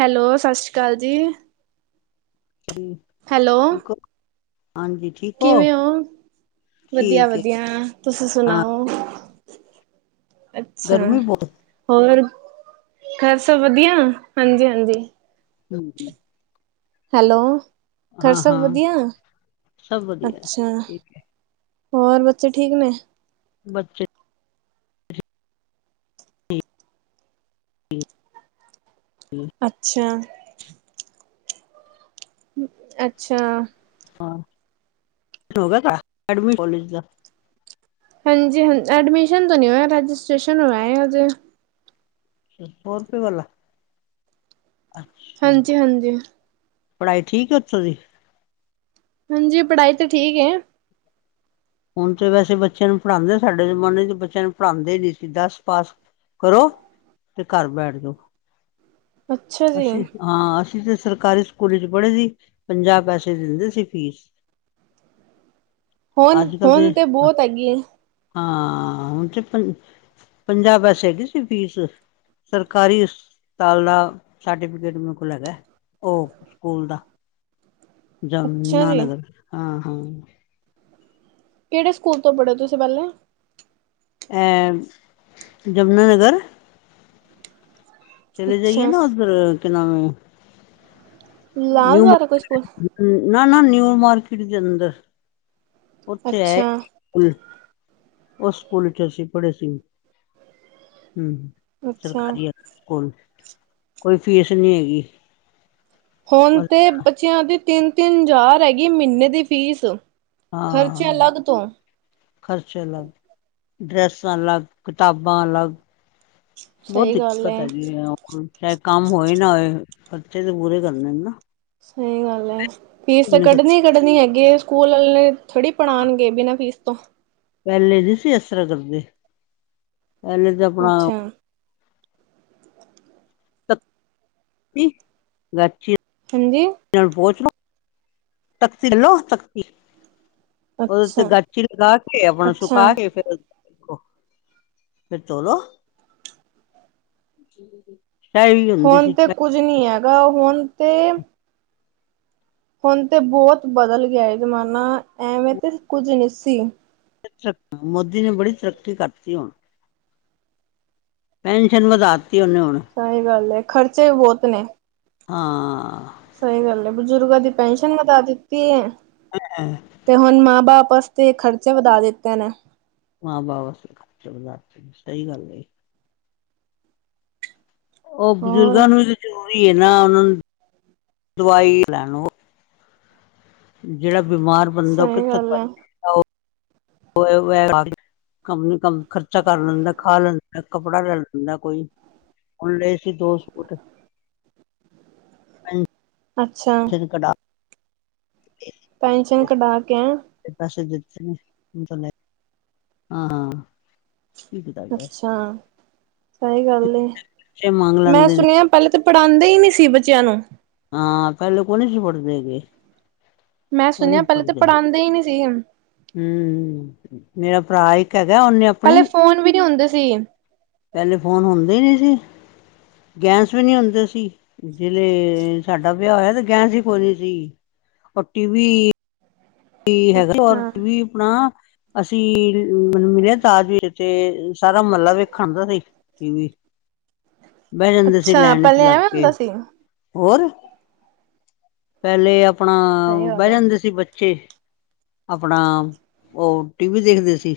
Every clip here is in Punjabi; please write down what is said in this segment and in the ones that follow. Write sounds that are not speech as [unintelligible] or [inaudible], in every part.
ਹੈਲੋ, ਸਤਿ ਸ਼੍ਰੀ ਅਕਾਲ ਜੀ। ਹੈਲੋ ਠੀਕ ਓ? ਹਾਂਜੀ। ਠੀਕ ਹੋ ਕਿਵੇਂ ਓ? ਠੀਕ ਹੈ ਵਧੀਆ-ਵਧੀਆ। ਤੁਸੀ ਹਾਂ ਸੁਣਾਓ? ਅੱਛਾ। ਗਰਮੀ ਬਹੁਤ ਹੋਰ, ਘਰ ਸਭ ਵਧੀਆ? ਹਾਂਜੀ-ਹਾਂਜੀ। ਹਾਂਜੀ। ਹੈਲੋ, ਖਰ ਹਾਂ ਸਭ ਹਾਂ ਵਧੀਆ, ਸਭ ਵਧੀਆ ਅੱਛਾ। ਠੀਕ ਹੈ ਹੋਰ, ਬੱਚੇ ਠੀਕ ਨੇ? ਬੱਚੇ ਹੂੰ। ਅੱਛਾ। ਅੱਛਾ। ਹਾਂ, ਹੋਗਿਆ ਕਾ--ਐਡਮਿ ਕੋਲੇਜ ਦਾ? ਹਾਂਜੀ, ਹਂ, ਐਡਮਿਸ਼ਨ ਤੋ ਨੀ ਹੋਇਆ, ਰਜਿਸਟ੍ਰੇਸ਼ਨ ਹੋਇਆ ਹਜੇ। ਸੋ ਰੁਪਏ ਵਾਲਾ? ਅੱਛਾ। ਹਾਂਜੀ ਹਾਂਜੀ ਪੜ੍ਹਾਈ ਠੀਕ ਏ, ਓਥੋ‌ ਦੀ? ਹਾਂਜੀ, ਪੜ੍ਹਾਈ ਤੇ ਠੀਕ ਏ। ਹੁਣ ਤੇ ਵੈਸੇ ਬੱਚੇਆਂ ਨੂੰ ਪੜ੍ਹਾਂਦੇ, ਸਾਡੇ ਜ਼ਮਾਨੇ'ਚ ਬੱਚੇਆਂ ਨੂੰ ਪੜ੍ਹਾਂਦੇ ਨੀ ਸੀ, ਦਸ ਪਾਸ ਕਰੋ, ਤੇ ਘਰ ਬੈਠਜੋ। ਅੱਛਾ ਜੀ ਅਸੀ, ਹਾਂ, ਅਸੀ ਤੇ ਸਰਕਾਰੀ ਸਕੂਲ'ਚ ਪੜ੍ਹੇ ਸੀ, ਪੰਜਾਹ ਪੈਸੇ ਦਿੰਦੇ ਸੀ ਫੀਸ। ਹੋਨ, ਅੱਜ ਕੱਲ ਦੇ ਹੋਨ ਤੇ ਬੋਤ ਹੈਗੀ ਏ। ਹਾਂ, ਹੁਣ ਤੇ ਪੰ ਪੰਜਾਹ ਪੈਸੇ ਹੈਗੀ ਸੀ ਫੀਸ, ਸਰਕਾਰੀ ਹਸਪਤਾਲ ਦਾ ਸਰਟੀਫਿਕੇਟ ਮੇਰ ਕੋਲ ਹੈਗਾ, ਓ ਸਕੂਲ ਦਾ। ਅੱਛਾ ਜੀ ਜਮੁਨਾਨਗਰ, ਹਾਂ-ਹਾਂ। ਕੇੜੇ ਸਕੂਲ ਤੋਂ ਪੜ੍ਹੇ ਓ, ਤੁਸੀ ਪਹਿਲਾ? ਐ, ਜਮਨਾਨਗਰ। ਚਲੇ ਜਾਈਏ ਅੱਛਾ ਨਾ ਓਧਰ, ਕਿ ਨਾਮ ਏ ਲਾਲ ਦੁਆਰਾ, ਕੋਈ ਸਕੂਲ। ਨਾ-ਨਾ, ਨਿਊ ਮਾਰਕੀਟ ਜਲੰਧਰ, ਔਥੇ ਹੈ ਅੱਛਾ ਕੁਲ ਓ ਸਕੂਲ 'ਚ ਅਸੀ ਪੜ੍ਹੇ ਸੀ, ਹੁਂ, ਅੱਛਾ ਸਰਕਾਰੀ ਹੈ। ਗੌਰਮਿੰਟ, ਕੋਈ ਫੀਸ ਨੀ ਹੈਗੀ। ਹੋਣ ਬਸ ਤੇ ਬੱਚੇਆਂ ਦੀ ਤਿੰਨ, ਤਿੰਨ ਜ਼ਾਰ ਹੈਗੀ ਮਹੀਨੇ ਦੀ ਫੀਸ। ਖਰਚੇ ਹਾਂ ਅਲੱਗ ਤੋਂ ਖ਼ਰਚਾ ਲੱਗ, ਡਰੈਸਾਂ ਲੱਗ, ਕਿਤਾਬਾਂ ਅਲੱਗ। ਬੋ ਸਹੀ ਗੱਲ ਦਿੱਕਤ ਹੈ ਹੈਗੀ ਏ, ਅ ਚਾਹੇ ਕੰਮ ਹੋਏ ਨਾ ਹੋਏ, ਖਰਚੇ ਤੇ ਪੂਰੇ ਕਰਨੇ ਨਾ। ਸਹੀ ਗੱਲ ਐ, ਫੀਸ ਤੇ ਇੰਨੇ ਖਰਚੇ ਕੱਢਣੀ ਕੱਢਣੀ ਹੈਗੀ ਏ, ਸਕੂਲ ਵਾਲੇ ਥੋੜ੍ਹੀ ਪੜ੍ਹਾਣਗੇ ਬਿਨਾਂ ਫੀਸ ਤੋਂ। ਪਹਿਲੇ ਨੀ ਸੀ ਐਸਰਾ ਕਰਦੇ, ਪਹਿਲੇ ਤੇ ਅਪਣਾ ਅੱਛਾ ਪੀ, ਗਾਚੀ ਹਂਜੀ? ਏਨਾਂ ਨੂੰ ਪੋਚਣਾ ਤਖਤੀ ਲੋ ਤਖਤੀ, ਔਦੇ ਤੇ ਅੱਛਾ ਗਾਚੀ ਲਗਾ ਕੇ ਅਪਣਾ ਅੱਛਾ ਸੁਕਾ ਕੇ ਫੇਰ ਖੋ, ਫੇਰ ਧੋਲੋ। ਚਾਹ ਵੀ ਹੁੰਦੀ ਹੋਣ ਸੀ ਤੇ ਕੁੱਝ ਨੀ ਹੈਗਾ, ਹੋਣ ਤੇ ਹੁਣ ਤੇ ਬੋਤ ਬਦਲ ਗਿਆ ਐ ਜ਼ਮਾਨਾ, ਐਵੇਂ ਤੇ ਕੁੱਝ ਨੀ ਸੀ। ਮੋਦੀ ਨੇ ਬੜੀ ਤਰੱਕੀ ਕਰਤੀ ਹੁਣ ਪੈਨਸ਼ਨ ਵਧਾਤੀ, ਉਹਨੇ ਹੁਣ ਸਹੀ ਗੱਲ ਏ, ਖਰਚੇ ਬਹੁਤ ਨੇ। ਹਾਂ। ਸਹੀ ਗੱਲ ਹੈ, ਬਜ਼ੁਰਗਾਂ ਦੀ ਪੈਨਸ਼ਨ ਵਧ ਦਿੱਤੀ ਹੈ। ਹਾਂ ਹ ਤੇ ਹੁਣ ਮਾਂ ਬਾਪ ਵਾਸਤੇ, ਖ਼ਰਚੇ ਵਧਾ ਦਿੱਤੇ ਨੇ। ਮਾ ਬਾਪ ਵਾਸਤੇ ਖਰਚਾ ਵਧਾ ਦਿੱਤਾ, ਸਹੀ ਗੱਲ ਹੈ। ਉਹ ਹੋਰ ਬਜ਼ੁਰਗਾਂ ਨੂੰ ਵੀ ਤਾਂ ਜ਼ਰੂਰੀ ਹੈ ਨਾ, ਉਹਨਾਂ ਨੂੰ ਦਵਾਈ ਲੈਣ ਜਿਹੜਾ ਬਿਮਾਰ ਬੰਦਾ, ਉਹ ਸਹੀ ਕਿੱਥੇ ਗੱਲ ਹੈ ਕੰਮ ਨੀ ਕੰਮ, ਖਰਚਾ ਕਰ ਲੈਂਦਾ, ਖਾ ਲੈਂਦਾ, ਕੱਪੜਾ ਲੈ ਲੈਂਦਾ ਕੋਈ ਹੁਣ ਲਏ ਸੀ ਦੋ ਸੂਟ ਪੈਨਸ਼ਨ ਅੱਛਾ। ਕਢਾ ਪੈਨਸ਼ਨ ਕਢਾ ਕੇ ਆ ਪਾਸੇ ਜੇੂੰ ਤਾਂ ਲੈ ਹਾਂ। ਕੀ ਕੀਤਾ ਜਾਏ ਅੱਛਾ, ਸਹੀ ਗੱਲ, ਪੈਸੇ ਮੰਗ ਮੈਂ ਲੈਂਦੇ ਨੇ ਸੁਣਿਆ ਪਹਿਲੇ ਤਾਂ ਪੜ੍ਹਾਉਂਦੇ ਹੀ ਨੀ ਸੀ, ਬੱਚਿਆਂ ਨੂੰ ਹਾਂ ਪਹਿਲੇ ਕੋਨ ਸੀ ਪੜਦੇ ਗ। ਮੈਂ ਸੁਣਿਆ, ਪਹਿਲਲੇ ਤਾਂ ਪੜ੍ਹਾਂਦੇ ਹੀ ਨਹੀਂ ਸੀ। ਹਮ, ਮੇਰਾ ਭਰਾ ਇੱਕ ਹੈਗਾ ਉਹਨੇ ਪਹਿਲੇ, ਆਪਣੀ ਫੋਨ ਵੀ ਨਹੀਂ ਹੁੰਦੇ ਸੀ। ਪਹਿਲੇ ਫੋਨ ਹੁੰਦੇ ਹੀ ਨਹੀਂ ਸੀ, ਗੈਸ ਵੀ ਨਹੀਂ ਹੁੰਦੇ ਸੀ। ਜਿਲੇ ਸਾਡਾ ਵਿਆਹ ਹੋਇਆ ਤੇ, ਗੈਸ ਸੀ ਕੋਈ ਨੀ ਸੀ, ਟੀ ਵੀ ਹੈਗਾਰ ਅੱਛਾ ਵੀ ਆਪਣਾ ਅਸੀਂ ਮਿਲਿਆ ਦਾਜ ਵਿਚ, ਤੇ ਸਾਰਾ ਮਹਲਾ ਵੇਖਣ ਦਾ ਸੀ। ਟੀ ਵੀ ਅੱਛਾ ਚ ਪਹਿਲਾ ਲੱਗ ਐਵੇਂ ਕੇ ਹੁੰਦਾ ਸੀ ਹੋਰ ਪਹਿਲੇ ਆਪਣਾ ਸਹੀ ਗੱਲ ਬਹਿ ਹੈ ਜਾਂਦੇ ਸੀ ਬੱਚੇ ਆਪਣਾ ਉਹ ਟੀ ਵੀ ਦੇਖਦੇ ਸੀ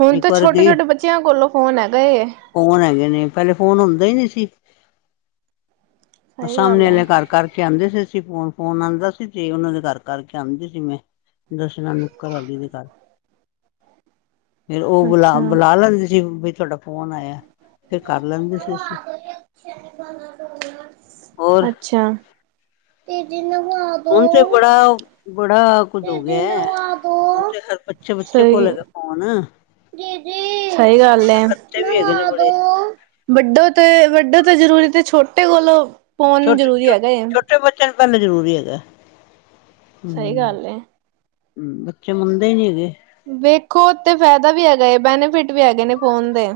ਹੁਣ ਤਾਂ ਇੱਕ ਵਾਰ ਛੋਟੇ ਗਈ ਛੋਟੇ ਬੱਚਿਆਂ ਕੋਲੋਂ ਫੋਨ ਹੈਗਾ ਏ ਫੋਨ ਹੈਗੇ ਨੇ ਪਹਿਲੇ ਫੋਨ ਹੁੰਦਾ ਹੀ ਨਹੀਂ ਸੀ ਸਹੀ ਸਾਹਮਣੇ ਗੱਲ ਹੈ ਵਾਲਿਆਂ ਘਰ ਕਰਕੇ ਆਉਂਦੇ ਸੀ ਅਸੀ ਫੋਨ ਫੋਨ ਆਉਂਦਾ ਸੀ ਤੇ ਉਹਨਾਂ ਦੇ ਘਰ ਕਰਕੇ ਆਉਂਦੀ ਸੀ ਮੈਂ ਦੱਸਣਾ ਮੁਕਤਾ ਭਾਬੀ ਦੇ ਘਰ ਫੇਰ ਉਹ ਬੁਲਾ ਅੱਛਾ ਬੁਲਾ ਲੈਂਦੇ ਸੀ ਬਈ ਤੁਹਾਡਾ ਫੋਨ ਆਇਆ ਫੇਰ ਕਰ ਲੈਂਦੇ ਸੀ ਅਸੀਂ ਹੋਰ ਅੱਛਾ ਤੇ ਜਿਨੂੰ ਹੁਣ ਤੇੇ ਬੜਾ ਬੜਾ ਕੁਝ ਹੋ ਦੀਦੀ ਗਿਆ ਹੈ ਨਵਾ ਦੋ। ਹੁਣ ਤੇ ਹਰ ਬੱਚੇ ਬੱਚੇ ਸਹੀ, ਕੋਲ ਹੈਗਾ ਫੋਨ ਦੀਦੀ ਸਹੀ ਗੱਲ ਏ ਖਰਚੇ ਵੀ ਹੈਗੇ ਨੇ ਨਵਾ ਦੋ ਬੜੇ ਵੱਡੋ ਤੇ ਵੱਡੋ ਤਾਂ ਜ਼ਰੂਰੀ ਤੇ ਛੋਟੇ ਕੋਲੋਂ ਫੋਨ ਜ਼ਰੂਰੀ ਹੈਗਾ ਚਲ ਪਹਿਲੇ ਜ਼ਰੂਰੀ ਹੈਗਾ ਸਹੀ ਹਮ ਗੱਲ ਏ। ਹਮ ਬੱਚੇ ਮਨਦੇ ਨੀ ਹੈਗੇ ਵੇਖੋ ਤੇ ਫਾਇਦਾ ਵੀ ਹੈਗਾ ਹੈ ਏ ਬੈਨੀਫਿਟ ਵੀ ਹੈਗੇ ਨੇ ਫੋਨ ਦੇ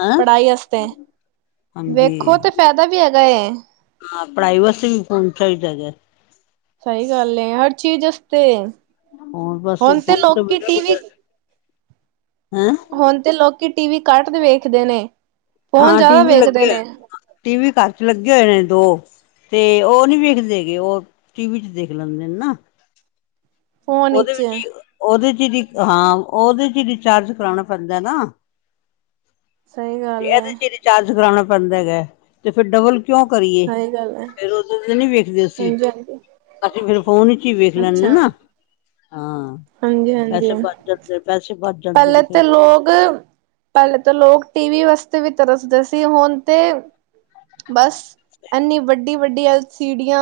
ਹੈਂ ਪੜ੍ਹਾਈ ਵਾਸਤੇ ਹਾਂਜੀ ਵੇਖੋ ਤੇ ਫਾਇਦਾ ਵੀ ਹੈਗਾ ਏ ਹਾਂ ਪੜਾਈ ਵਾਸਤੇ ਵੀ ਫੋਨ ਚਾਹੀਦਾ ਏ ਸਹੀ ਗੱਲ ਏ ਹਰ ਚੀਜ਼ ਆਸਤੇ ਹੋਰ ਬਸ ਹੁਣ ਤੇ ਫੋਨ ਤੋਂ ਲੋਕੀ ਬਿਨਾਂ ਟੀ ਕੁਝ ਵੀ ਹੈਂ ਹੁਣ ਤੇ ਲੋਕੀ ਟੀ ਵੀ ਘੱਟ ਵੇਖਦੇ ਨੇ ਫੋਨ ਹਾਂ ਟੀ ਜ਼ਿਆਦਾ ਵੀ ਵੇਖਦੇ ਲੱਗੇ ਨੇ ਟੀ ਵੀ ਘਰ ਚ ਲੱਗੇ ਹੋਏ ਨੇ ਦੋ ਤੇ ਉਹ ਨੀ ਵੇਖਦੇ ਗ ਉਹ ਟੀ ਵੀ ਚ ਦੇਖ ਲੈਂਦੇ ਨੇ ਨਾ ਫੋਨ ਓਦੇ ਵਿਚ ਵਿੱਚ ਈ ਓਦੇ ਚ ਈ ਹਾਂ, ਓਦੇ ਚ ਈ ਰਿਚਾਰਜ ਕਰਾਓਣਾ ਪੈਂਦਾ ਨਾ ਸਹੀ ਤੇ ਗੱਲ ਹੈ ਐਦੇ ਚ ਰਿਚਾਰਜ ਕਰਾਣਾ ਪੈਂਦਾ ਹੈਗਾ, ਤੇ ਫੇਰ ਡਬਲ ਕਿਉ ਕਰੀਏ, ਸਹੀ ਗੱਲ ਹੈ ਤੇ ਫੇਰ ਓਦੋ ਤੇ ਨੀ ਵੇਖਦੇ ਅਸੀ ਹਾਂਜੀ ਹਾਂਜੀ ਅਸੀ ਫੇਰ ਫੋਨ ਇਚ ਹੀ ਵੇਖ ਲੈਨੇ ਅੱਛਾ ਨਾ, ਹਾਂ ਹਾਂਜੀ, ਹਾਂਜੀ ਪੈਸੇ ਆਂ ਬਚ ਜਾਂਦੇ ਪੈਸੇ ਬਚ ਜਾਂਦੇ ਪੈਲੇ ਨੇ ਫਿਰ ਤੇ ਲੋਗ ਪੈਲੇ ਤੇ ਲੋਗ ਟੀ ਵੀ ਵਾਸਤੇ ਵੀ ਤਰਸਦੇ ਸੀ ਹੋਨ ਤੇ ਬਸ ਐਨੀ ਵੱਡੀ, ਵੱਡੀ ਐਲਸੀਡੀਆਂ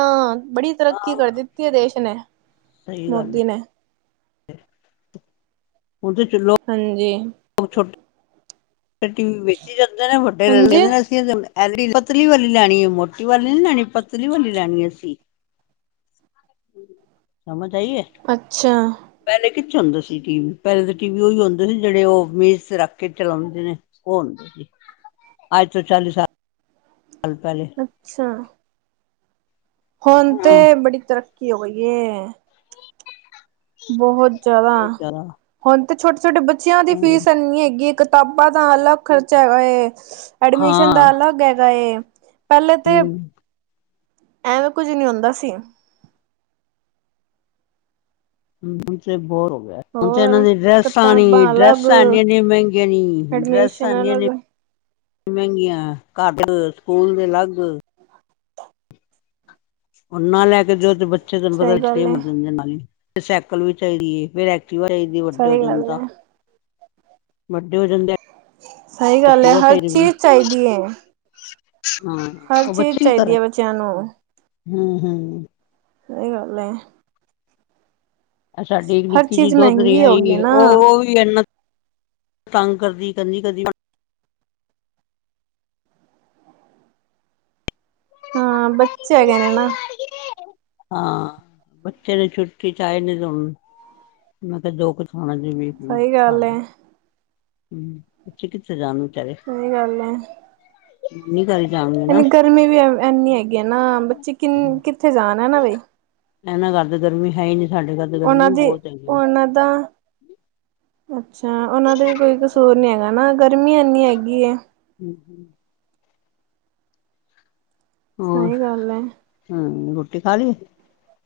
ਬੜੀ ਤਰੱਕੀ ਹਾਂ ਕਰ ਦਿੱਤੀ ਏ ਦੇਸ਼ ਨੇ, ਮੋਦੀ ਨੇ ਓਦੇ ਚ ਹਾਂਜੀ। [unintelligible] [unintelligible] ਪਤਲੀ ਹਾਂਜੀ ਵਾਲੀ ਲੈਣੀ ਏ, ਮੋੱਟੀ ਵਾਲੀ ਨੀ ਲੈਣੀ, ਪਤਲੀ ਵਾਲੀ ਲੈਣੀ ਅਸੀ ਸਮਝ ਆਈ ਏ ਅੱਛਾ। ਪਹਿਲੇ ਕਿੱਥੇ ਹੁੰਦੇ ਸੀ ਟੀ ਵੀ ਪੈਲੇ ਤੇ ਟੀ ਵੀ ਓਈਉ ਹੋਂਦੇ ਸੀ ਜਿਹੜੇ ਉਹ ਮੇਜ ਤੇ ਰੱਖ ਕੇ ਚਲਾਉਂਦੇ ਨੇ ਉਹ ਅੱਜ ਤੋ ਚਾਲੀ ਸਾਲ ਸਾਲ ਪਹਿਲੇ ਅੱਛਾ। ਹੋਨ ਹਾਂ ਤੇ ਬੜੀ ਤਰੱਕੀ ਹੋ ਗਈ ਏ ਬੋਹਤ ਜਾਦਾ, ਬਹੁਤ ਜ਼ਿਆਦਾ ਹੋਨ ਤੇ ਛੋਟੇ ਛੋਟੇ ਬੱਚੇਆਂ ਦੀ ਹਮ ਫੀਸ ਐਨੀ ਹੈਗੀ ਏ ਕ ਕਿਤਾਬਾਂ ਦਾ ਅਲੱਗ ਖਰਚਾ ਹੈਗਾ ਏ, ਐਡਮਿਸ਼ਨ ਹਾਂ ਦਾ ਅਲੱਗ ਹੈਗਾ ਏ ਪੈਲੇ ਤੇ, ਹਮ ਐਂਵੇਂ ਕੁੱਝ ਨੀ ਹੁੰਦਾ ਸੀ [unintelligible] ਬੋਰ ਹੋ ਗਏ- ਹੁਣ ਤੇ ਇਨਾ ਹੋਰ ਦੀ ਡਰੈਸਾਂ ਨੀ, ਕਿਤਾਬਾਂ ਅਲੱਗ ਡਰੈਸਾਂ ਐਨੀ ਇਨੇ ਮੈਂਗੀਆਂ ਨੀ, ਡਰੈੱਸਾਂ ਐਡਮਿਸ਼ਨ ਐਨੀ ਅਲੱਗ ਐਨੀ ਮੈਂਗੀਆਂ ਘਰ ਸਕੂਲ ਦੇ ਲੱਗ [inaudible] ਹੁਨ ਨਾ ਲੈ ਕੇ ਦਿਓ ਤੇ ਬੱਚੇ ਤੈਨੂੰ ਪਤੈ ਸਹੀ ਗੱਲ ਏ, [unintelligible] ਨਾਲ ਈ। ਸੈਕਲ ਵੀ ਚਾਈਦੀ ਏ, ਫੇਰ ਐਕਟਿਵਾ ਚਾਈਦੀ ਏ ਵੱਡੇ ਸਹੀ ਹੋਜਾਨ ਗੱਲ ਤਾਂ ਏ। ਵੱਡੇ ਹੋ ਜਾਨਦੇ ਐ ਸਈ ਗਾੱਲ ਐ, ਹਰ ਚੀਜ਼ ਚਾਈਦੀ ਏ ਹਾਂ, ਹਰ ਓ ਚੀਜ਼ ਬੱਚੇ ਕਿ ਚਾਹੀਦੀ ਕਰਨ, ਏ ਬੱਚਿਆਂ ਨੂੰ ਹੂੰ-ਹੂੰ ਸਈ ਗੱਲ ਏ ਐ ਸਾਡੀ ਇੱਕ ਹਰ ਨਿੱਕੀ ਜੀ ਚੀਜ਼ ਦੋਤਰੀ ਮਹਿੰਗੀ ਹੋ ਆਈ ਗਈ ਹੋਈ, ਨਾ ਓ ਓਵੀ ਏਨਾ ਤਾੰਗ ਕਰਦੀ, ਕਦੀ-ਕਦੀ ਹਾਂ, ਬੱਚੇ ਹੈਗੇ ਨੇ ਨਾ ਹਾਂ, ਬੱਚੇ ਨੇ ਛੁੱਟੀ ਚਾਏ [unintelligible] ਹੁੰ ਸਹੀ ਖਾ ਗੱਲ ਲੋ, ਏ, ਹੁੰ ਬੱਚੇ ਕਿੱਥੇ ਜਾਨ ਵਿਚਾਰੇ ਸਈ ਗਾੱਲ ਐ। ਨਾਨੀ ਘਰੇ ਜਾਨ। ਐਨੀ ਗਰਮੀ ਵੀ ਐਵ ਐਨੀ ਹੈਗੀ ਐ ਨਾ, ਬੱਚੇ ਕਿਨ ਕਿੱਥੇ ਜਾਨ ਹੈਨਾ ਬਈ ਐਨਾ ਘਾੱਰ ਤੇ ਗਰਮੀ ਹੈ ਈ ਨੀ ਸਾਡੇ ਘਾੱਰ ਓਨਾਂ ਦੀ, ਓਨਾਂ ਦਾ ਅੱਛਾ, ਓਨਾਂ ਦੇ ਵੀ ਕੋਈ ਕਸੂਰ ਨੀ ਹੈਗਾ ਨਾ, ਗਰਮੀ ਐਨੀ ਹੈਗੀ ਏ। ਹੂੰ ਹੂੰ। ਹੋਰ, ਸਹੀ ਗੱਲ ਹੈ ਹੂੰ ਰੋਟੀ ਖਾਲੀ ਏ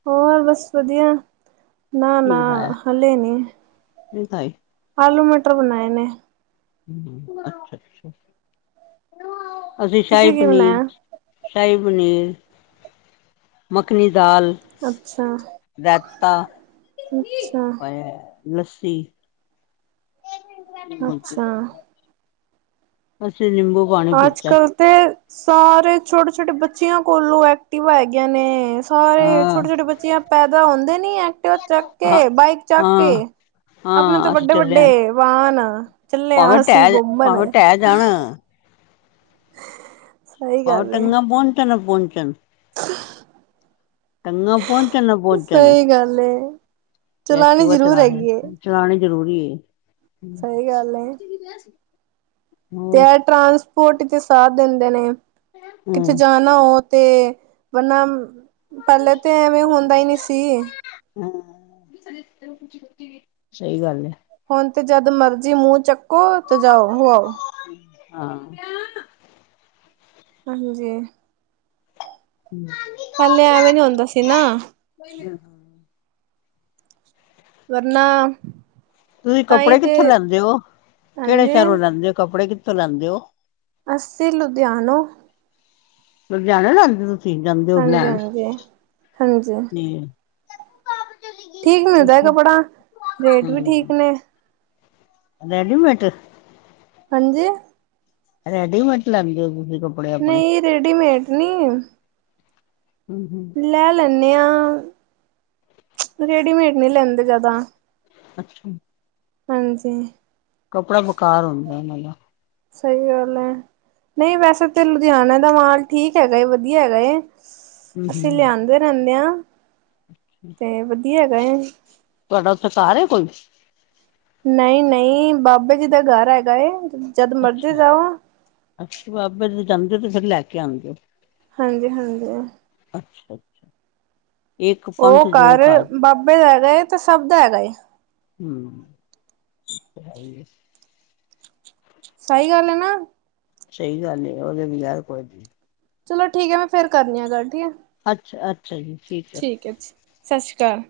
ਹੋਰ ਬਸ ਵਦੀਆ, ਕੀ ਨਾ-ਨਾ ਬਣਾਇਆ ਹਲੇ ਨੀ ਨਹੀਂ ਖਾਈ ਆਲੂ ਮਟਰ ਬਨਾਏ ਨੇ ਅੱਛਾ-ਅੱਛਾ ਅਸੀ ਸ਼ਾਈ ਤੁਸੀਂ ਕੀ ਪਨੀਰ ਬਣਾਇਆ ਸ਼ਾਈ ਪਨੀਰ, ਮੱਖਣੀ ਦਾਲ ਅੱਛਾ ਰੈਤਾ, ਅੱਛਾ ਪਾਯਾ ਲੱਸੀ ਅੱਛਾ [unintelligible] ਅੱਸੀਂ ਨਿੰਬੂ ਪਾਣੀ ਪੀਤਾ ਆੱਜ-ਕੱਲ ਤੇ ਸਾਰੇ ਛੋਟੇ-ਛੋਟੇ ਬੱਚਿਆਂ ਕੋਲੋ ਐਕਟਿਵਾ ਹੈਗੀਆਂ ਨੇ। ਸਾਰੇ ਹਾਂ, ਛੋਟੇ-ਛੋਟੇ ਬੱਚੇਆ, ਪੈਂਦਾ ਹੁੰਦੇ ਨੀ ਐਕਟਿਵਾ ਤੱਕ ਹਾਂ, ਕੇ, ਬਾਈਕ ਚੱਕ ਹਾਂ। ਕੇ। ਅਪਣੇ ਤੇ ਹਾਂ ਅਸੀਂ ਚੱਲਿਆ ਵੱਡੇ-ਵੱਡੇ ਵਾਹਨ ਚੱਲੇ ਭਾਵੇਂ ਆਂ ਅਸੀਂ ਢਹਿ ਘੁੰਮਣ। ਭਾਵੇਂ ਢਹਿ ਜਾਣ ਸਹੀ ਭਾਵੇਂ ਗੱਲ ਏ ਟੰਗਾਂ ਪਹੁੰਚਣ ਨਾ ਪਹੁੰਚਣ ਟੰਗਾਂ ਪਹੁੰਚਣ ਨਾਂ ਪਹੁੰਚਣ। ਲੇ ਚਲਾਨੀ ਜ਼ਰੂਰ ਹੈਗੀ ਏ। ਚਲਾਨੀ ਜ਼ਰੂਰੀ ਏ। ਸਹੀ ਗੱਲ ਏ ਤੇ ਹੋਰ ਐ ਟਰਾਂਸਪੋਰਟ ਕੇ ਸਾਥ ਦਿੰਦੇ ਨੇ ਕਿਥੇ ਹੂੰ, ਜਾ ਨਾ ਓ ਤੇ ਮਤਲੱਬ ਪੈਲੇ ਤੇ ਐਵੇਂ ਹੁੰਦਾ ਈ ਨੀ ਸੀ। ਹੂੰ ਸਈ ਗੱਲ ਏ। ਹੁਣ ਤੇ ਜਦ ਮਰਜ਼ੀ ਮੂੰ ਚੱਕੋ ਤੇ ਜਾਓ ਹੋ ਆਓ। ਹਾਂ। ਹਾਂਜੀ। ਹੂੰ। ਪੈਲੇ ਐਵੇਂ ਨੀ ਹੁੰਦਾ ਸੀ ਨਾ। [inaudible] ਵਰਨਾਂ ਤੁਸੀਂ ਕੱਪੜੇ ਕਿੱਥੋਂ ਲੈਂਦੇ ਹੋ, ਕਿਹੜੇ ਹਾਂਜੀ ਸ਼ਹਿਰੋਂ ਲੈਂਦੇ ਹੋ, ਕੱਪੜੇ ਕਿੱਥੋਂ ਲੈਂਦੇ ਹੋ? ਅਸੀਂ ਲੁਧਿਆਨੋ। ਲੁਜਿਆਣੇ ਲੈਦੇ ਔ, ਤੁਸੀਂ ਜਾਂਦੇ ਹੋ ਲੈਣ ਹਾਂਜੀ-ਹਾਂਜੀ, ਹਾਂਜੀ ਹਾਂਜੀ ਤੇ ਠੀਕ ਮਿਲਦਾ ਹੈ ਅਸੀਂ ਕੱਪੜਾ, ਰੇਟ ਵੀ ਠੀਕ ਨੇ। ਰੈਡੀਮੇਟ। ਹਾਂਜੀ। ਰੈਡੀਮੇਟ ਲੇਂਦੇ ਹੋ ਤੁਸੀਂ ਕਪ ਨਹੀਂ ਰੇਡੀਮੇਟ ਨੀ। ਹੂੰ -ਹੂੰ। ਲੈ ਲੈਂਨੇ ਆ, ਰੇਡੀਮੇਟ ਨਹੀਂ ਲੈਂਦੇ ਜ਼ਿਆਦਾ। ਅੱਛਾ। ਹਾਂਜੀ। ਕੱਪੜਾ ਬੇਕਾਰ ਹੁੰਦਾ ਉਹਨਾਂ ਦਾ। ਸਹੀ ਗੱਲ ਹੈ, ਨਹੀਂ ਵੈਸੇ ਤੇ ਲੁਧਿਆਣੇ ਦਾ ਮਾਲ ਠੀਕ ਹੈਗਾ ਏ, ਵਧੀਆ ਹੈਗਾ ਹੈ। ਹੂੰ ਅਸੀਂ ਹੂੰ ਲਿਆਂਦੇ ਰਹਿੰਨੇ ਆ, ਤੇ ਵਧੀਆ ਹੈਗਾ। ਤੁਹਾਡਾ ਉਥੇ ਘਰ ਏ ਕੋਈ? ਨਹੀਂ-ਨਹੀਂ, ਬਾਬੇ ਜੀ ਦਾ ਘਰ ਹੈਗਾ ਏ। ਜਦ ਮਰਜ਼ੀ ਜਾਓ ਅੱਛਾ-ਅੱਛਾ, ਬਾਬੇ ਦੇ ਜਾਂਦੇ ਹੋ ਤੇ ਫਿਰ ਲੈ ਕੇ ਆਉਂਦੇ ਹੋ। ਹਾਂਜੀ-ਹਾਂਜੀ। ਅੱਛਾ-ਅੱਛਾ। ਉਹ ਘਰ ਬਾਬੇ ਦਾ ਹੈਗਾ ਏ, ਤੇ ਸਭ ਦਾ ਹੈਗਾ ਏ। ਹੂੰ, ੳ ਤੇ ਹੈ ਹੀ ਏ। ਸਹੀ ਗੱਲ ਹੈਨਾ। ਸਹੀ ਗੱਲ ਏ ਉਹਦੇ ਬਿਗੇਰ ਕੋਈ ਨਹੀਂ। ਚਲੋ ਠੀਕ ਹੈ, ਮੈਂ ਫਿਰ ਕਰਨੀ ਆ ਗੱਲ ਠੀਕ ਹੈ। ਅੱਛਾ-ਅੱਛਾ ਜੀ, ਠੀਕ ਹੈ। ਠੀਕ [unintelligible] ਸਤਿ ਸ਼੍ਰੀ ਅਕਾਲ।